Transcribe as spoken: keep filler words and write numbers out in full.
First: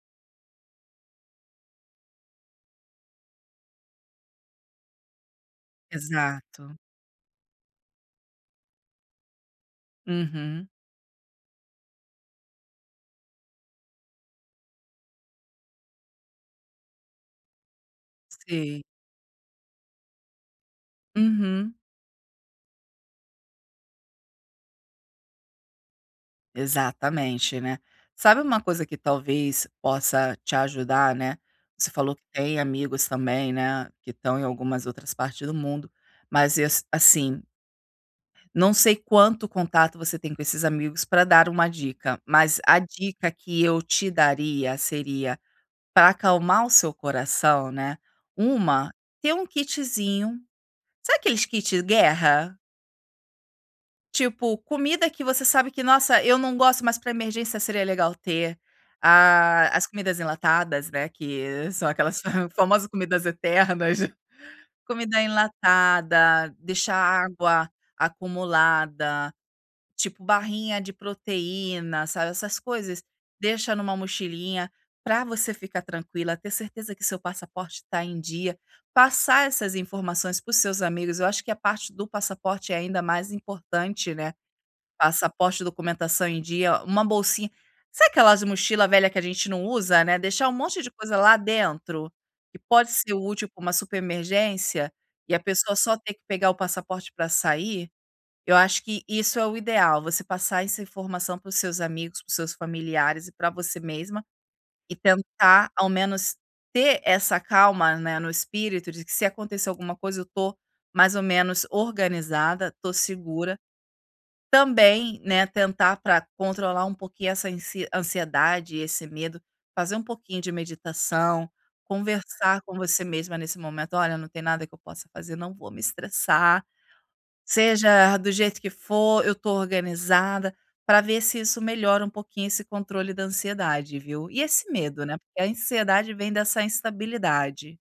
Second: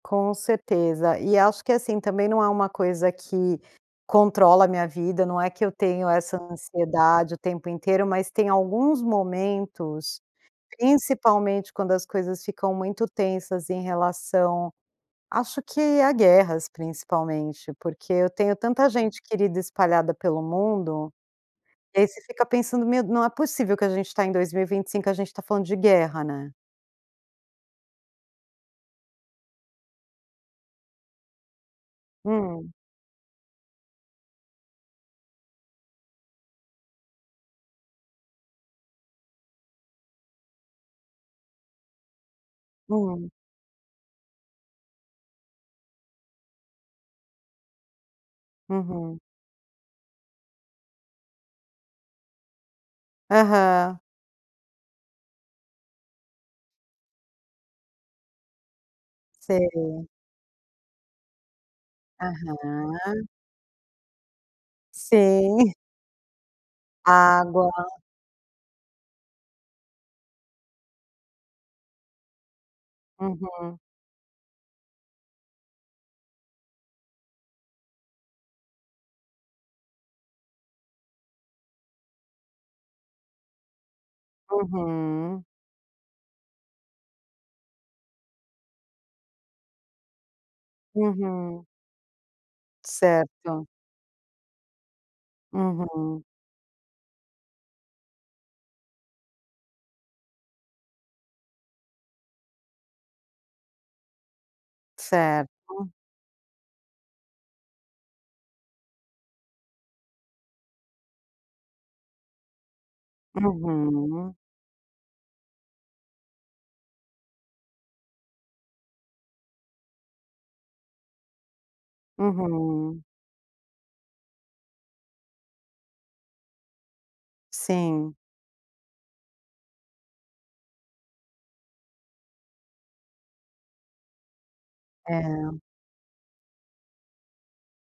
Com certeza, e acho que, assim, também, não é uma coisa que controla a minha vida, não é que eu tenho essa Exato. ansiedade o tempo inteiro, mas tem alguns momentos, Uhum. principalmente quando as coisas ficam muito tensas em relação acho que a guerras principalmente, porque eu tenho Sei. tanta gente querida espalhada pelo mundo, Uhum. e aí você fica pensando, "Meu não é possível que a gente está em dois mil e vinte cinco a gente está falando de guerra né"? Exatamente, né. Sabe, uma coisa que talvez possa te ajudar, né, você falou que tem Hum? amigos, também, né, que estão em algumas outras partes do mundo, mas, eh, assim, não sei quanto contato você tem com esses amigos, para dar uma dica, mas a Hum? dica que eu te daria seria, para acalmar o seu coração, né, uma, Uhum. ter um kitzinho, sabe, aqueles kit guerra? Aham. Tipo comida que você sabe que nossa, eu não gosto, mas para emergência seria legal ter, ah, as Sei. comidas enlatadas, não é que são aquelas famosas Aham. comidas eternas, comida Sim. enlatada, deixar água Água. acumulada, tipo barrinha de proteína, sabe, essas coisas, deixa Uhum. em uma mochilinha, para você ficar tranquila, ter certeza que seu passaporte está em dia, passar essas informações para os seus amigos, eu acho que a parte do passaporte é ainda mais importante, né, Aham. passaporte, documentação em dia, uma bolsinha. Sabe, aquelas mochila velha que a gente não usa, né, deixar um monte de coisa lá Uhum. dentro, que pode ser útil para Certo. uma super emergência, e a pessoa só ter que Uhum. pegar o passaporte para sair, eu acho que isso é o ideal, você passar essa informação para os seus amigos, para os seus familiares e para você mesma, e tentar ao Certo. menos ter essa calma, né, no espírito de que se acontecer alguma coisa, eu estou mais ou menos organizada, estou segura, Uhum. também, né, tentar para controlar um pouquinho essa ansi ansiedade e esse medo, fazer um pouquinho de meditação, conversar com Uhum. você mesma nesse momento, "Olha não tem nada que eu possa fazer, não vou me estressar, Sim. seja do jeito que for, eu estou organizada", para ver se isso melhora um pouquinho esse controle da ansiedade viu? E esse medo né, porque a É. ansiedade vem dessa instabilidade.